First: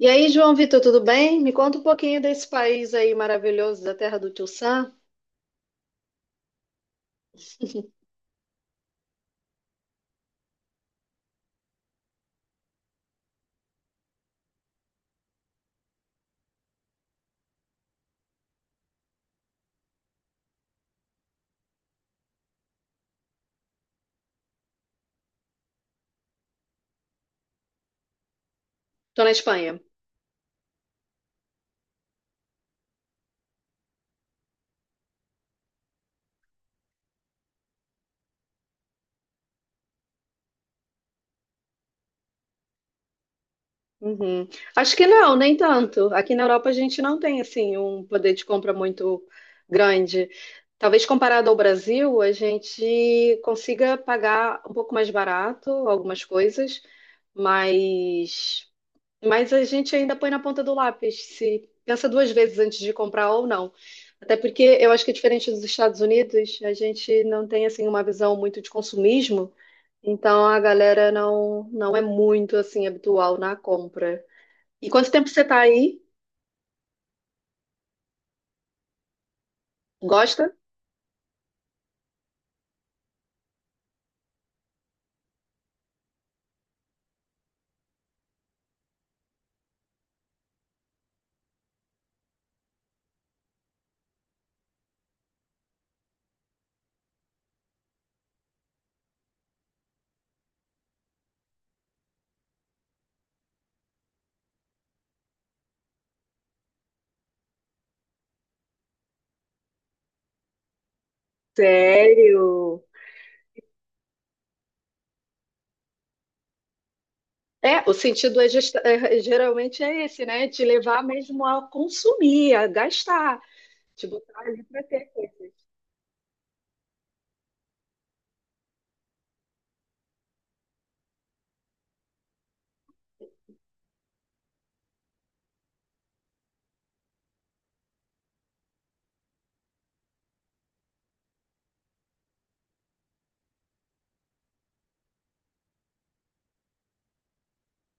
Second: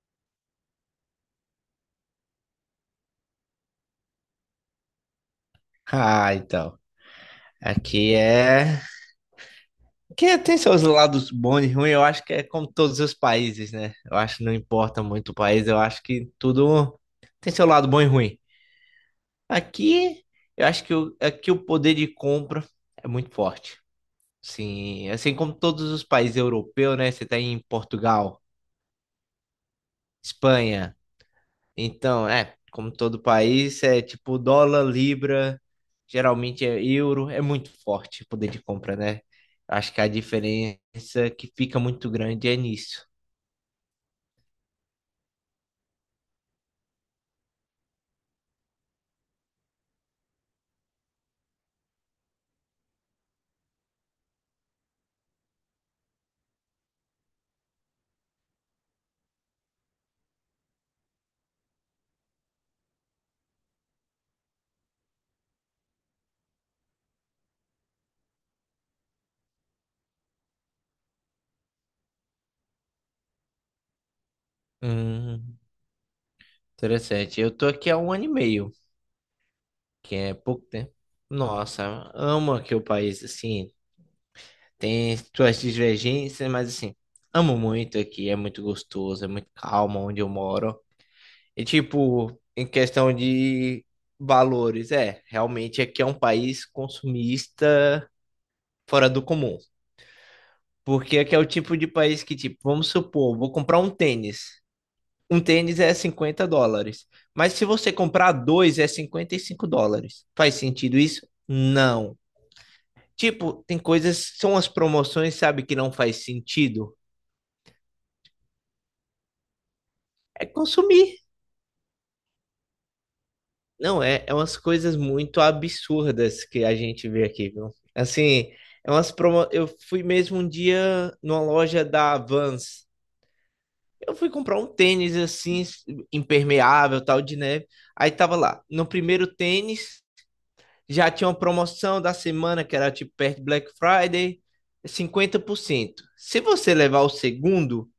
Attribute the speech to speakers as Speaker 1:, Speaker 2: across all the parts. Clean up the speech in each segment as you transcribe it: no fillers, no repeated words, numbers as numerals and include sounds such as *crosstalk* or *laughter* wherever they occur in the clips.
Speaker 1: E aí, João Vitor, tudo bem? Me conta um pouquinho desse país aí maravilhoso, da terra do Tio Sam.
Speaker 2: Ah, então. Aqui é. Que tem seus lados bons e ruins, eu acho que é como todos os países, né? Eu acho que não importa muito o país, eu acho que tudo tem seu lado bom e ruim. Aqui, eu acho que aqui o poder de compra é muito forte. Sim, assim como todos os países europeus, né? Você tá em Portugal,
Speaker 1: Tô na Espanha.
Speaker 2: Espanha. Então, é, como todo país, é tipo dólar, libra, geralmente é euro, é muito forte o poder de compra, né? Acho que a diferença que fica muito grande é nisso.
Speaker 1: Uhum. Acho que não, nem tanto. Aqui na Europa a gente não tem assim um poder de compra muito grande. Talvez comparado ao Brasil, a gente consiga pagar um pouco mais barato algumas coisas, mas Mas a gente ainda põe na ponta do lápis, se pensa duas vezes antes de comprar ou não. Até porque eu acho que, diferente dos Estados Unidos, a gente não tem assim uma visão muito de consumismo, então a galera não é muito assim habitual na compra. E quanto tempo você tá
Speaker 2: Hum,
Speaker 1: aí?
Speaker 2: interessante. Eu tô aqui há um ano e meio, que é
Speaker 1: Gosta?
Speaker 2: pouco tempo. Nossa, amo aqui o país, assim, tem suas divergências, mas assim, amo muito aqui, é muito gostoso, é muito calmo onde eu moro. E tipo, em questão de valores, é, realmente aqui é um país consumista fora do comum. Porque aqui é o tipo de país que, tipo, vamos supor, vou comprar um tênis. Um tênis é US$ 50. Mas se você comprar dois, é US$ 55. Faz sentido isso? Não.
Speaker 1: Sério?
Speaker 2: Tipo, tem coisas, são as promoções, sabe, que não faz sentido.
Speaker 1: É, o sentido é, geralmente é esse,
Speaker 2: É
Speaker 1: né? Te levar
Speaker 2: consumir.
Speaker 1: mesmo a consumir, a gastar,
Speaker 2: Não,
Speaker 1: te
Speaker 2: é
Speaker 1: botar
Speaker 2: umas
Speaker 1: ali pra
Speaker 2: coisas
Speaker 1: ter
Speaker 2: muito
Speaker 1: coisas.
Speaker 2: absurdas que a gente vê aqui, viu? Assim, Eu fui mesmo um dia numa loja da Vans. Eu fui comprar um tênis assim, impermeável, tal, de neve. Aí tava lá. No primeiro tênis, já tinha uma promoção da semana, que era tipo perto de Black Friday, 50%. Se você levar o segundo,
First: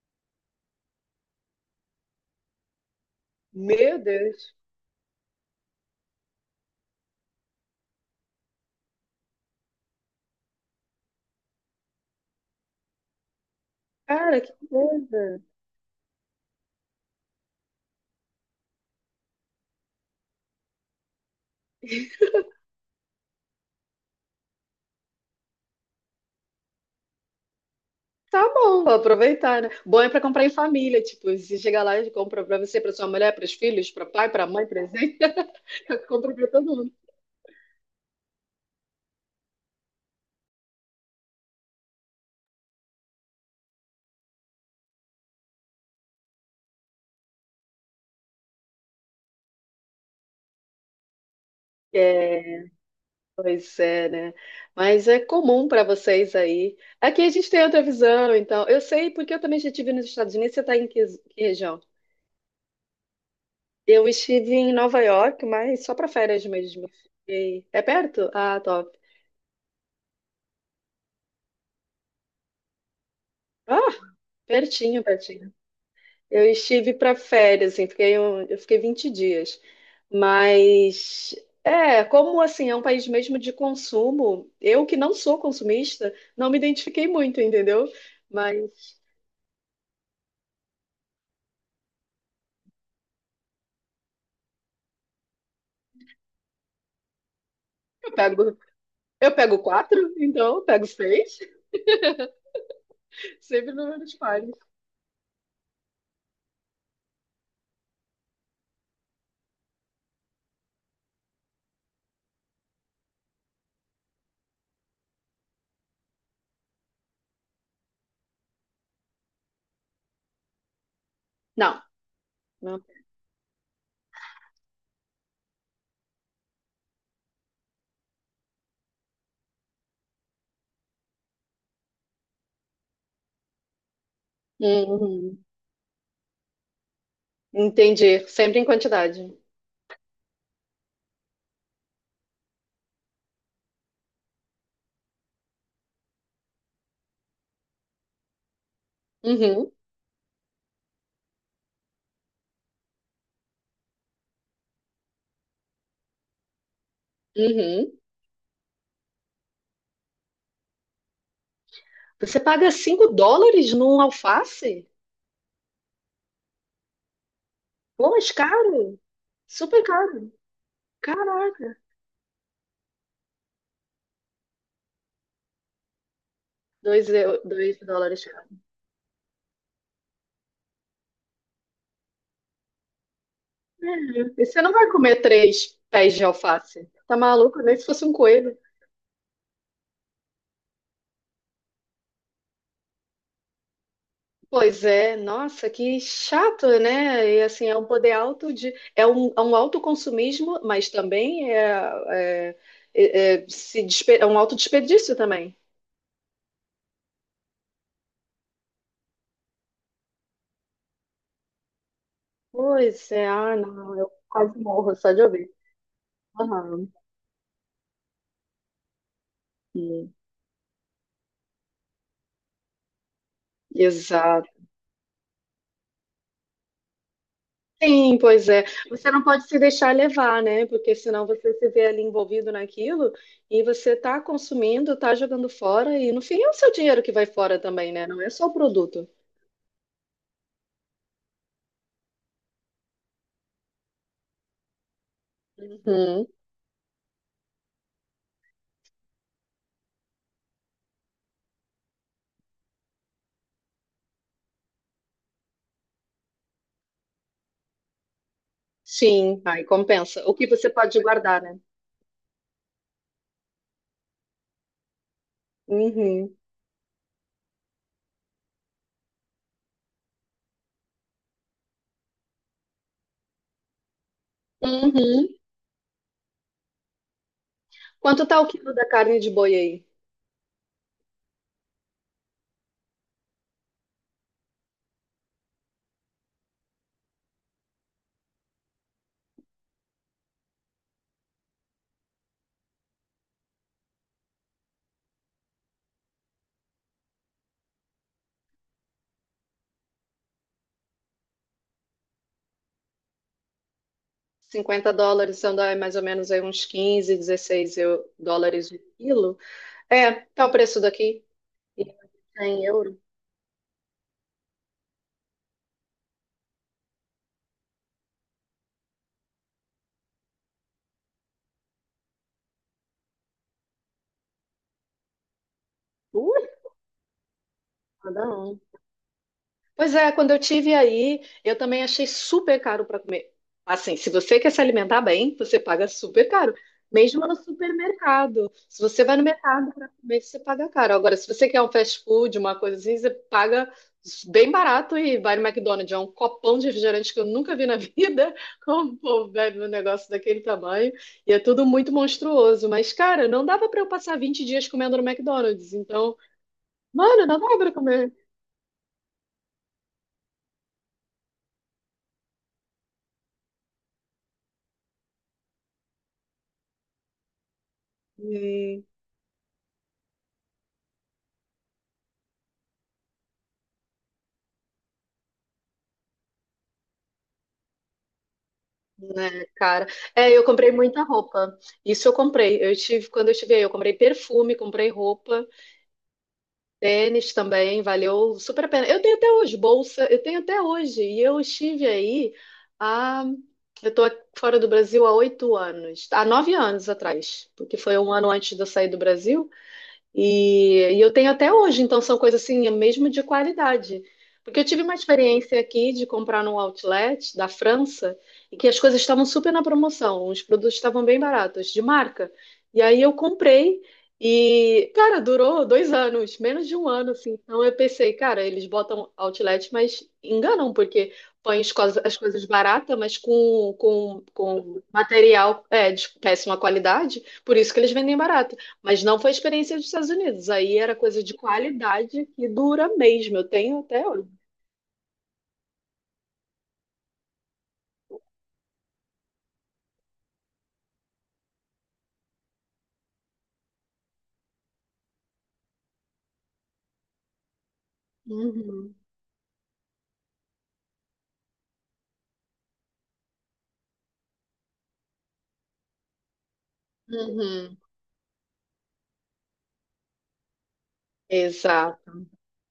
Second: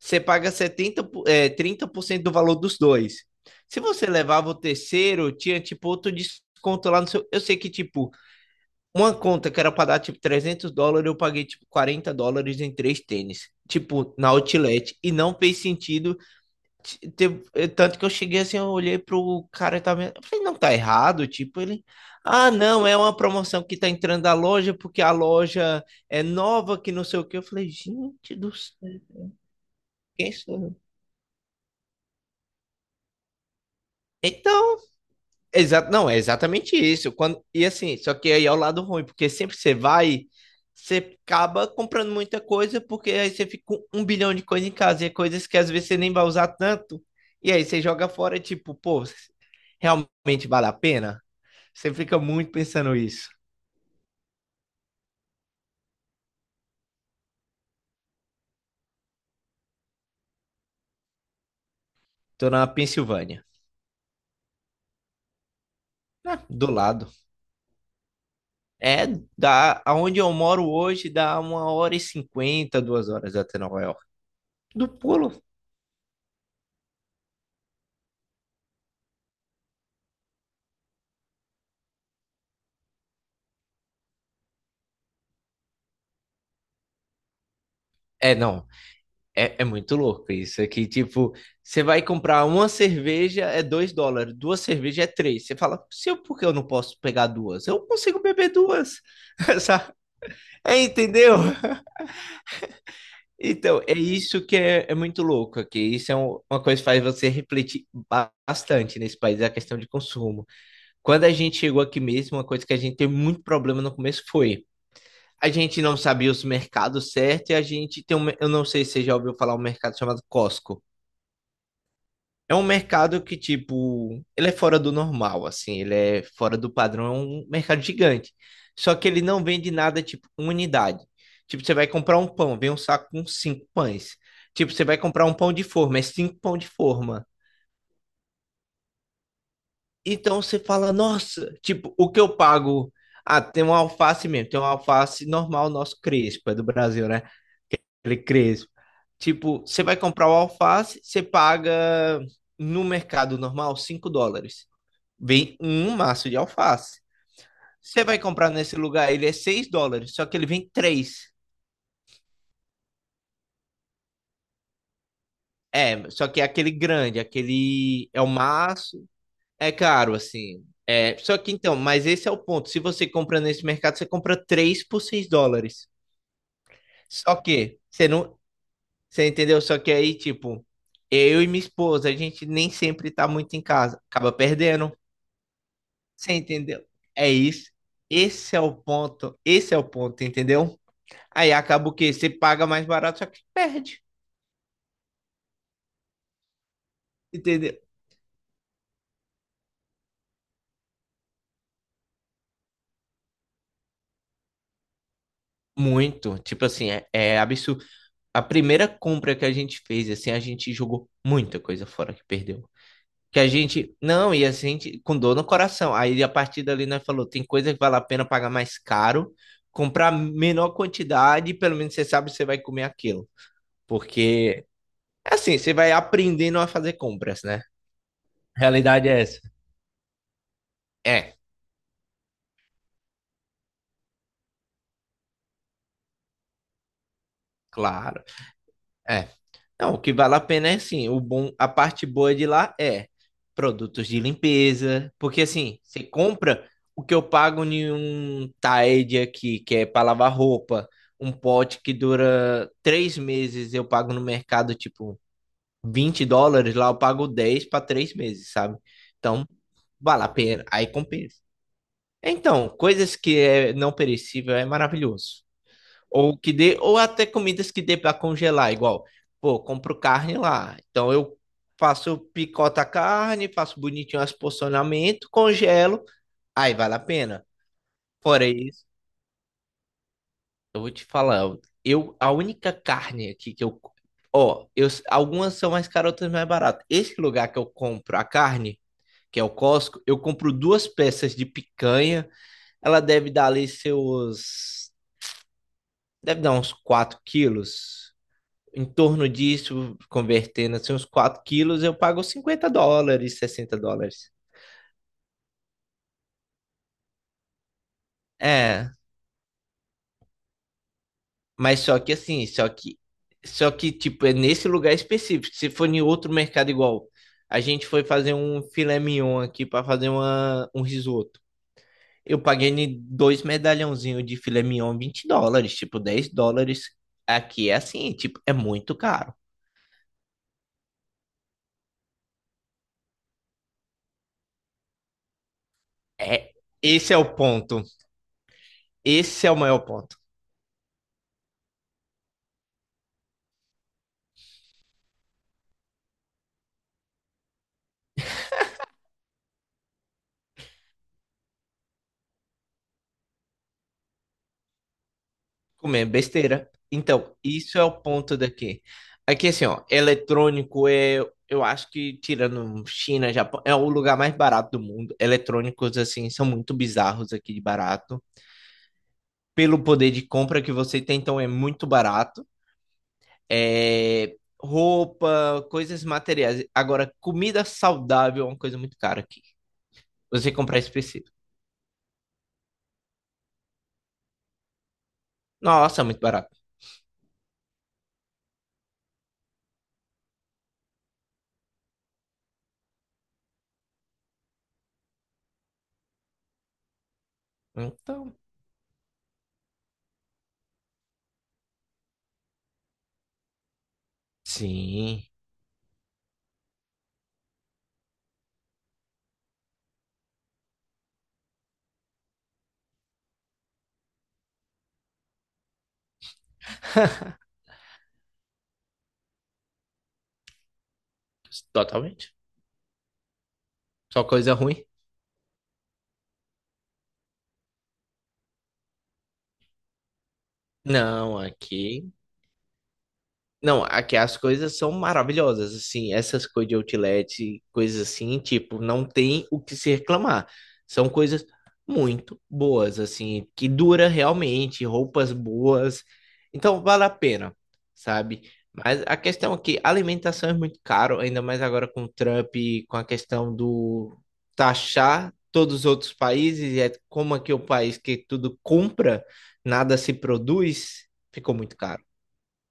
Speaker 2: você paga setenta é 30% do valor dos dois. Se
Speaker 1: Meu
Speaker 2: você levava
Speaker 1: Deus!
Speaker 2: o terceiro, tinha tipo outro desconto lá no seu. Eu sei que, tipo, uma conta que era pra dar tipo US$ 300, eu paguei tipo US$ 40 em três tênis, tipo, na
Speaker 1: Cara, que
Speaker 2: Outlet. E não
Speaker 1: coisa!
Speaker 2: fez sentido. Tanto que eu cheguei assim, eu olhei pro cara e tava vendo. Eu falei, não tá errado, tipo, ele. Ah, não, é uma promoção que tá entrando da loja porque a loja é nova, que não sei o que. Eu falei, gente
Speaker 1: Tá
Speaker 2: do
Speaker 1: bom, vou
Speaker 2: céu,
Speaker 1: aproveitar, né? Bom é pra
Speaker 2: quem
Speaker 1: comprar em
Speaker 2: sou eu?
Speaker 1: família, tipo, se chegar lá e compra pra você, pra sua mulher, pros filhos, pra pai, pra mãe,
Speaker 2: Então.
Speaker 1: presente,
Speaker 2: Exato,
Speaker 1: *laughs*
Speaker 2: não, é
Speaker 1: compra pra todo
Speaker 2: exatamente
Speaker 1: mundo.
Speaker 2: isso. Quando, e assim, só que aí é o lado ruim, porque sempre você vai, você acaba comprando muita coisa, porque aí você fica com um bilhão de coisas em casa, e é coisas que às vezes você nem vai usar tanto, e aí você joga fora, tipo, pô, realmente vale a pena? Você fica muito
Speaker 1: É,
Speaker 2: pensando isso.
Speaker 1: pois é, né? Mas é comum pra vocês aí. Aqui a gente tem outra visão, então. Eu sei porque eu também já estive nos Estados Unidos. Você tá em que região?
Speaker 2: Tô na Pensilvânia,
Speaker 1: Eu estive em Nova York, mas só pra férias
Speaker 2: né, do
Speaker 1: mesmo.
Speaker 2: lado.
Speaker 1: É perto? Ah, top.
Speaker 2: É da aonde eu moro hoje, dá 1h50, 2 horas até
Speaker 1: Ah,
Speaker 2: Nova York. Do
Speaker 1: pertinho,
Speaker 2: pulo.
Speaker 1: pertinho. Eu estive para férias, assim, eu fiquei 20 dias. Mas é, como assim, é um país mesmo de consumo, eu que não sou consumista, não me identifiquei muito, entendeu?
Speaker 2: É, não,
Speaker 1: Mas
Speaker 2: É, é muito louco isso aqui. Tipo, você vai comprar uma cerveja é US$ 2, duas cervejas é 3. Você fala, se eu, por que eu não posso pegar duas? Eu
Speaker 1: eu
Speaker 2: consigo beber
Speaker 1: pego,
Speaker 2: duas.
Speaker 1: eu pego
Speaker 2: *laughs* Sabe?
Speaker 1: quatro, então eu
Speaker 2: É,
Speaker 1: pego
Speaker 2: entendeu?
Speaker 1: seis, *laughs* sempre
Speaker 2: Então, é
Speaker 1: números
Speaker 2: isso
Speaker 1: pares.
Speaker 2: que é, é muito louco aqui. Isso é uma coisa que faz você refletir bastante nesse país, é a questão de consumo. Quando a gente chegou aqui mesmo, uma coisa que a gente teve muito problema no começo foi. A gente não sabia os mercados certos e a gente tem um. Eu não sei se você já ouviu falar um mercado chamado Costco.
Speaker 1: Não,
Speaker 2: É um
Speaker 1: não.
Speaker 2: mercado que, tipo, ele é fora do normal, assim, ele é fora do padrão, é um mercado gigante. Só que ele não vende nada, tipo, uma unidade. Tipo, você vai comprar um pão, vem um saco com cinco pães. Tipo, você vai comprar um
Speaker 1: Uhum.
Speaker 2: pão de forma, é cinco pão de forma.
Speaker 1: Entendi, sempre em quantidade.
Speaker 2: Então você fala, nossa, tipo, o que eu pago? Ah, tem uma alface mesmo, tem uma alface normal, nosso crespo, é do Brasil, né? Aquele crespo. Tipo,
Speaker 1: Uhum,
Speaker 2: você vai comprar o alface, você paga no mercado normal US$ 5. Vem um maço de alface.
Speaker 1: uhum.
Speaker 2: Você vai comprar nesse lugar, ele é US$ 6, só que ele vem três.
Speaker 1: Você paga US$ 5 num alface?
Speaker 2: É, só que é aquele grande, aquele.
Speaker 1: Pô,
Speaker 2: É o
Speaker 1: mas caro,
Speaker 2: maço. É
Speaker 1: super
Speaker 2: caro,
Speaker 1: caro.
Speaker 2: assim. É, só que então,
Speaker 1: Caraca.
Speaker 2: mas esse é o ponto. Se você compra nesse mercado, você compra 3 por US$ 6. Só que
Speaker 1: Dois
Speaker 2: você
Speaker 1: dólares.
Speaker 2: não.
Speaker 1: Cara.
Speaker 2: Você entendeu? Só que aí, tipo, eu e minha esposa, a gente nem sempre tá muito em casa. Acaba
Speaker 1: É, e você não vai
Speaker 2: perdendo.
Speaker 1: comer três pés de
Speaker 2: Você entendeu?
Speaker 1: alface. Tá
Speaker 2: É
Speaker 1: maluco?
Speaker 2: isso.
Speaker 1: Nem se fosse um coelho.
Speaker 2: Esse é o ponto. Esse é o ponto, entendeu? Aí acaba o quê? Você paga mais barato, só que perde.
Speaker 1: Pois é, nossa, que chato, né? E assim, é
Speaker 2: Entendeu?
Speaker 1: um poder alto de. É um autoconsumismo, mas também é, é, é, é, se despe- é um autodesperdício também.
Speaker 2: Muito. Tipo assim, é absurdo. A primeira compra que a gente fez, assim, a gente jogou muita coisa fora que perdeu.
Speaker 1: Pois é,
Speaker 2: Que a
Speaker 1: ah, não,
Speaker 2: gente.
Speaker 1: eu
Speaker 2: Não, e a
Speaker 1: quase morro
Speaker 2: gente
Speaker 1: só
Speaker 2: com
Speaker 1: de
Speaker 2: dor no
Speaker 1: ouvir.
Speaker 2: coração. Aí a partir dali
Speaker 1: Aham.
Speaker 2: nós falou: tem coisa que vale a pena pagar mais caro,
Speaker 1: Hum,
Speaker 2: comprar menor quantidade, e pelo menos você sabe que você vai comer aquilo.
Speaker 1: exato.
Speaker 2: Porque, assim, você vai aprendendo a fazer compras, né?
Speaker 1: Sim, pois é.
Speaker 2: Realidade
Speaker 1: Você
Speaker 2: é
Speaker 1: não
Speaker 2: essa.
Speaker 1: pode se deixar levar, né? Porque senão
Speaker 2: É,
Speaker 1: você se vê ali envolvido naquilo e você tá consumindo, tá jogando fora e no fim é o seu dinheiro que vai fora também, né? Não
Speaker 2: claro.
Speaker 1: é só o produto.
Speaker 2: É. Não, o que vale a pena é sim, o bom, a parte boa de lá é produtos de limpeza, porque assim, você
Speaker 1: Uhum.
Speaker 2: compra o que eu pago em um Tide aqui, que é para lavar roupa, um pote que dura 3 meses, eu pago no mercado tipo US$ 20, lá eu pago 10 para 3 meses, sabe?
Speaker 1: Sim,
Speaker 2: Então,
Speaker 1: aí
Speaker 2: vale
Speaker 1: compensa.
Speaker 2: a
Speaker 1: O que
Speaker 2: pena,
Speaker 1: você
Speaker 2: aí
Speaker 1: pode
Speaker 2: compensa.
Speaker 1: guardar, né?
Speaker 2: Então, coisas que é não perecível é maravilhoso.
Speaker 1: Uhum.
Speaker 2: Ou que dê, ou até comidas que dê para congelar, igual, pô, compro carne lá. Então eu faço, picoto a carne, faço bonitinho as
Speaker 1: Uhum.
Speaker 2: porcionamento, congelo, aí vale a pena.
Speaker 1: Quanto tá
Speaker 2: Fora
Speaker 1: o quilo
Speaker 2: isso,
Speaker 1: da carne de boi aí?
Speaker 2: eu vou te falar, eu a única carne aqui que eu, ó, eu algumas são mais caras, outras mais baratas. Esse lugar que eu compro a carne, que é o Costco, eu compro duas peças de picanha, ela deve dar ali seus, deve dar uns 4 quilos, em torno disso, convertendo assim, uns 4 quilos, eu pago US$ 50, US$ 60.
Speaker 1: US$ 50, são dá mais ou menos aí uns 15 16 dólares o
Speaker 2: É,
Speaker 1: quilo. É, tá o preço daqui.
Speaker 2: mas
Speaker 1: E
Speaker 2: só que assim,
Speaker 1: 100 euros.
Speaker 2: tipo, é nesse lugar específico. Se for em outro mercado igual, a gente foi fazer um filé mignon aqui para fazer um risoto. Eu paguei em dois medalhãozinhos de filé mignon, US$ 20, tipo,
Speaker 1: Uh,
Speaker 2: US$ 10. Aqui é assim,
Speaker 1: cada
Speaker 2: tipo, é
Speaker 1: um.
Speaker 2: muito caro.
Speaker 1: Pois é, quando eu tive aí, eu também achei super caro para comer. Assim, se você quer se alimentar bem, você paga super
Speaker 2: É,
Speaker 1: caro,
Speaker 2: esse é
Speaker 1: mesmo no
Speaker 2: o ponto.
Speaker 1: supermercado. Se você vai no
Speaker 2: Esse é o
Speaker 1: mercado
Speaker 2: maior
Speaker 1: para
Speaker 2: ponto.
Speaker 1: comer, você paga caro. Agora, se você quer um fast food, uma coisa assim, você paga bem barato e vai no McDonald's. É um copão de refrigerante que eu nunca vi na vida. *laughs* Como o povo bebe um negócio daquele tamanho? E é tudo muito monstruoso. Mas, cara, não dava para eu passar 20 dias comendo no McDonald's.
Speaker 2: Comer
Speaker 1: Então,
Speaker 2: besteira.
Speaker 1: mano,
Speaker 2: Então,
Speaker 1: não dava para
Speaker 2: isso é o
Speaker 1: comer.
Speaker 2: ponto daqui. Aqui, assim, ó, eletrônico é, eu acho que, tirando China, Japão, é o lugar mais barato do mundo. Eletrônicos, assim, são muito bizarros aqui de barato. Pelo poder de compra que você tem, então é muito barato. É, roupa, coisas materiais. Agora, comida saudável é uma coisa muito cara aqui.
Speaker 1: Né, cara? É, eu
Speaker 2: Você
Speaker 1: comprei
Speaker 2: comprar
Speaker 1: muita
Speaker 2: específico.
Speaker 1: roupa. Isso eu comprei. Eu tive, quando eu estive aí, eu comprei perfume, comprei roupa,
Speaker 2: Nossa, é muito barato.
Speaker 1: tênis também, valeu super a pena. Eu tenho até hoje bolsa, eu tenho até hoje. E eu estive aí há, eu tô fora do Brasil há 8 anos, há 9 anos atrás, porque foi um ano
Speaker 2: Então,
Speaker 1: antes de eu sair do Brasil. E eu tenho até hoje, então são coisas assim, mesmo de qualidade. Porque eu tive uma
Speaker 2: sim,
Speaker 1: experiência aqui de comprar num outlet da França e que as coisas estavam super na promoção, os produtos estavam bem baratos, de marca. E aí eu comprei e, cara, durou 2 anos, menos de um ano, assim.
Speaker 2: *laughs*
Speaker 1: Então eu pensei, cara, eles botam outlet, mas enganam, porque põem as coisas, as
Speaker 2: totalmente.
Speaker 1: coisas baratas, mas com, com,
Speaker 2: Só coisa
Speaker 1: com
Speaker 2: ruim.
Speaker 1: material é, de péssima qualidade, por isso que eles vendem barato. Mas não foi a experiência dos Estados Unidos. Aí era coisa de
Speaker 2: Não, aqui.
Speaker 1: qualidade que dura mesmo. Eu tenho
Speaker 2: Não,
Speaker 1: até
Speaker 2: aqui
Speaker 1: hoje.
Speaker 2: as coisas são maravilhosas, assim, essas coisas de outlet, coisas assim, tipo, não tem o que se reclamar. São coisas muito boas, assim, que dura realmente, roupas boas. Então vale a pena, sabe?
Speaker 1: Uhum,
Speaker 2: Mas a questão é que a alimentação é muito caro, ainda mais agora com o Trump, e com a questão do taxar todos os outros países, e é como aqui é o
Speaker 1: uhum.
Speaker 2: país que tudo compra, nada se produz, ficou muito
Speaker 1: Exato.
Speaker 2: caro.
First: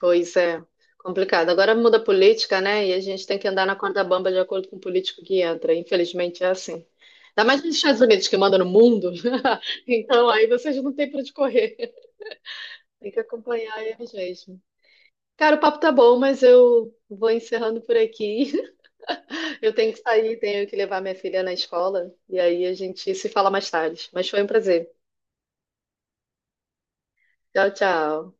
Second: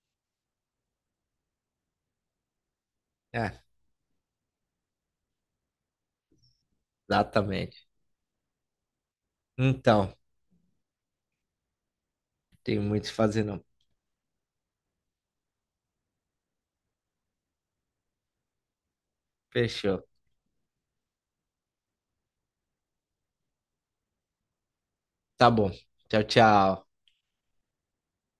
Speaker 1: Pois é. Complicado. Agora muda a política, né? E a gente tem que
Speaker 2: É,
Speaker 1: andar na corda bamba de acordo com o político que entra. Infelizmente é assim. Ainda mais nos
Speaker 2: exatamente.
Speaker 1: Estados Unidos que manda no mundo. *laughs*
Speaker 2: Então,
Speaker 1: Então aí vocês não têm para onde correr.
Speaker 2: tem muito o
Speaker 1: Tem
Speaker 2: que
Speaker 1: que
Speaker 2: fazer não.
Speaker 1: acompanhar eles mesmo. Cara, o papo tá bom, mas eu vou encerrando por aqui. Eu tenho que
Speaker 2: Fechou.
Speaker 1: sair, tenho que levar minha filha na escola. E aí a gente se fala mais tarde. Mas foi um prazer.
Speaker 2: Tá bom. Tchau, tchau.
Speaker 1: Tchau, tchau.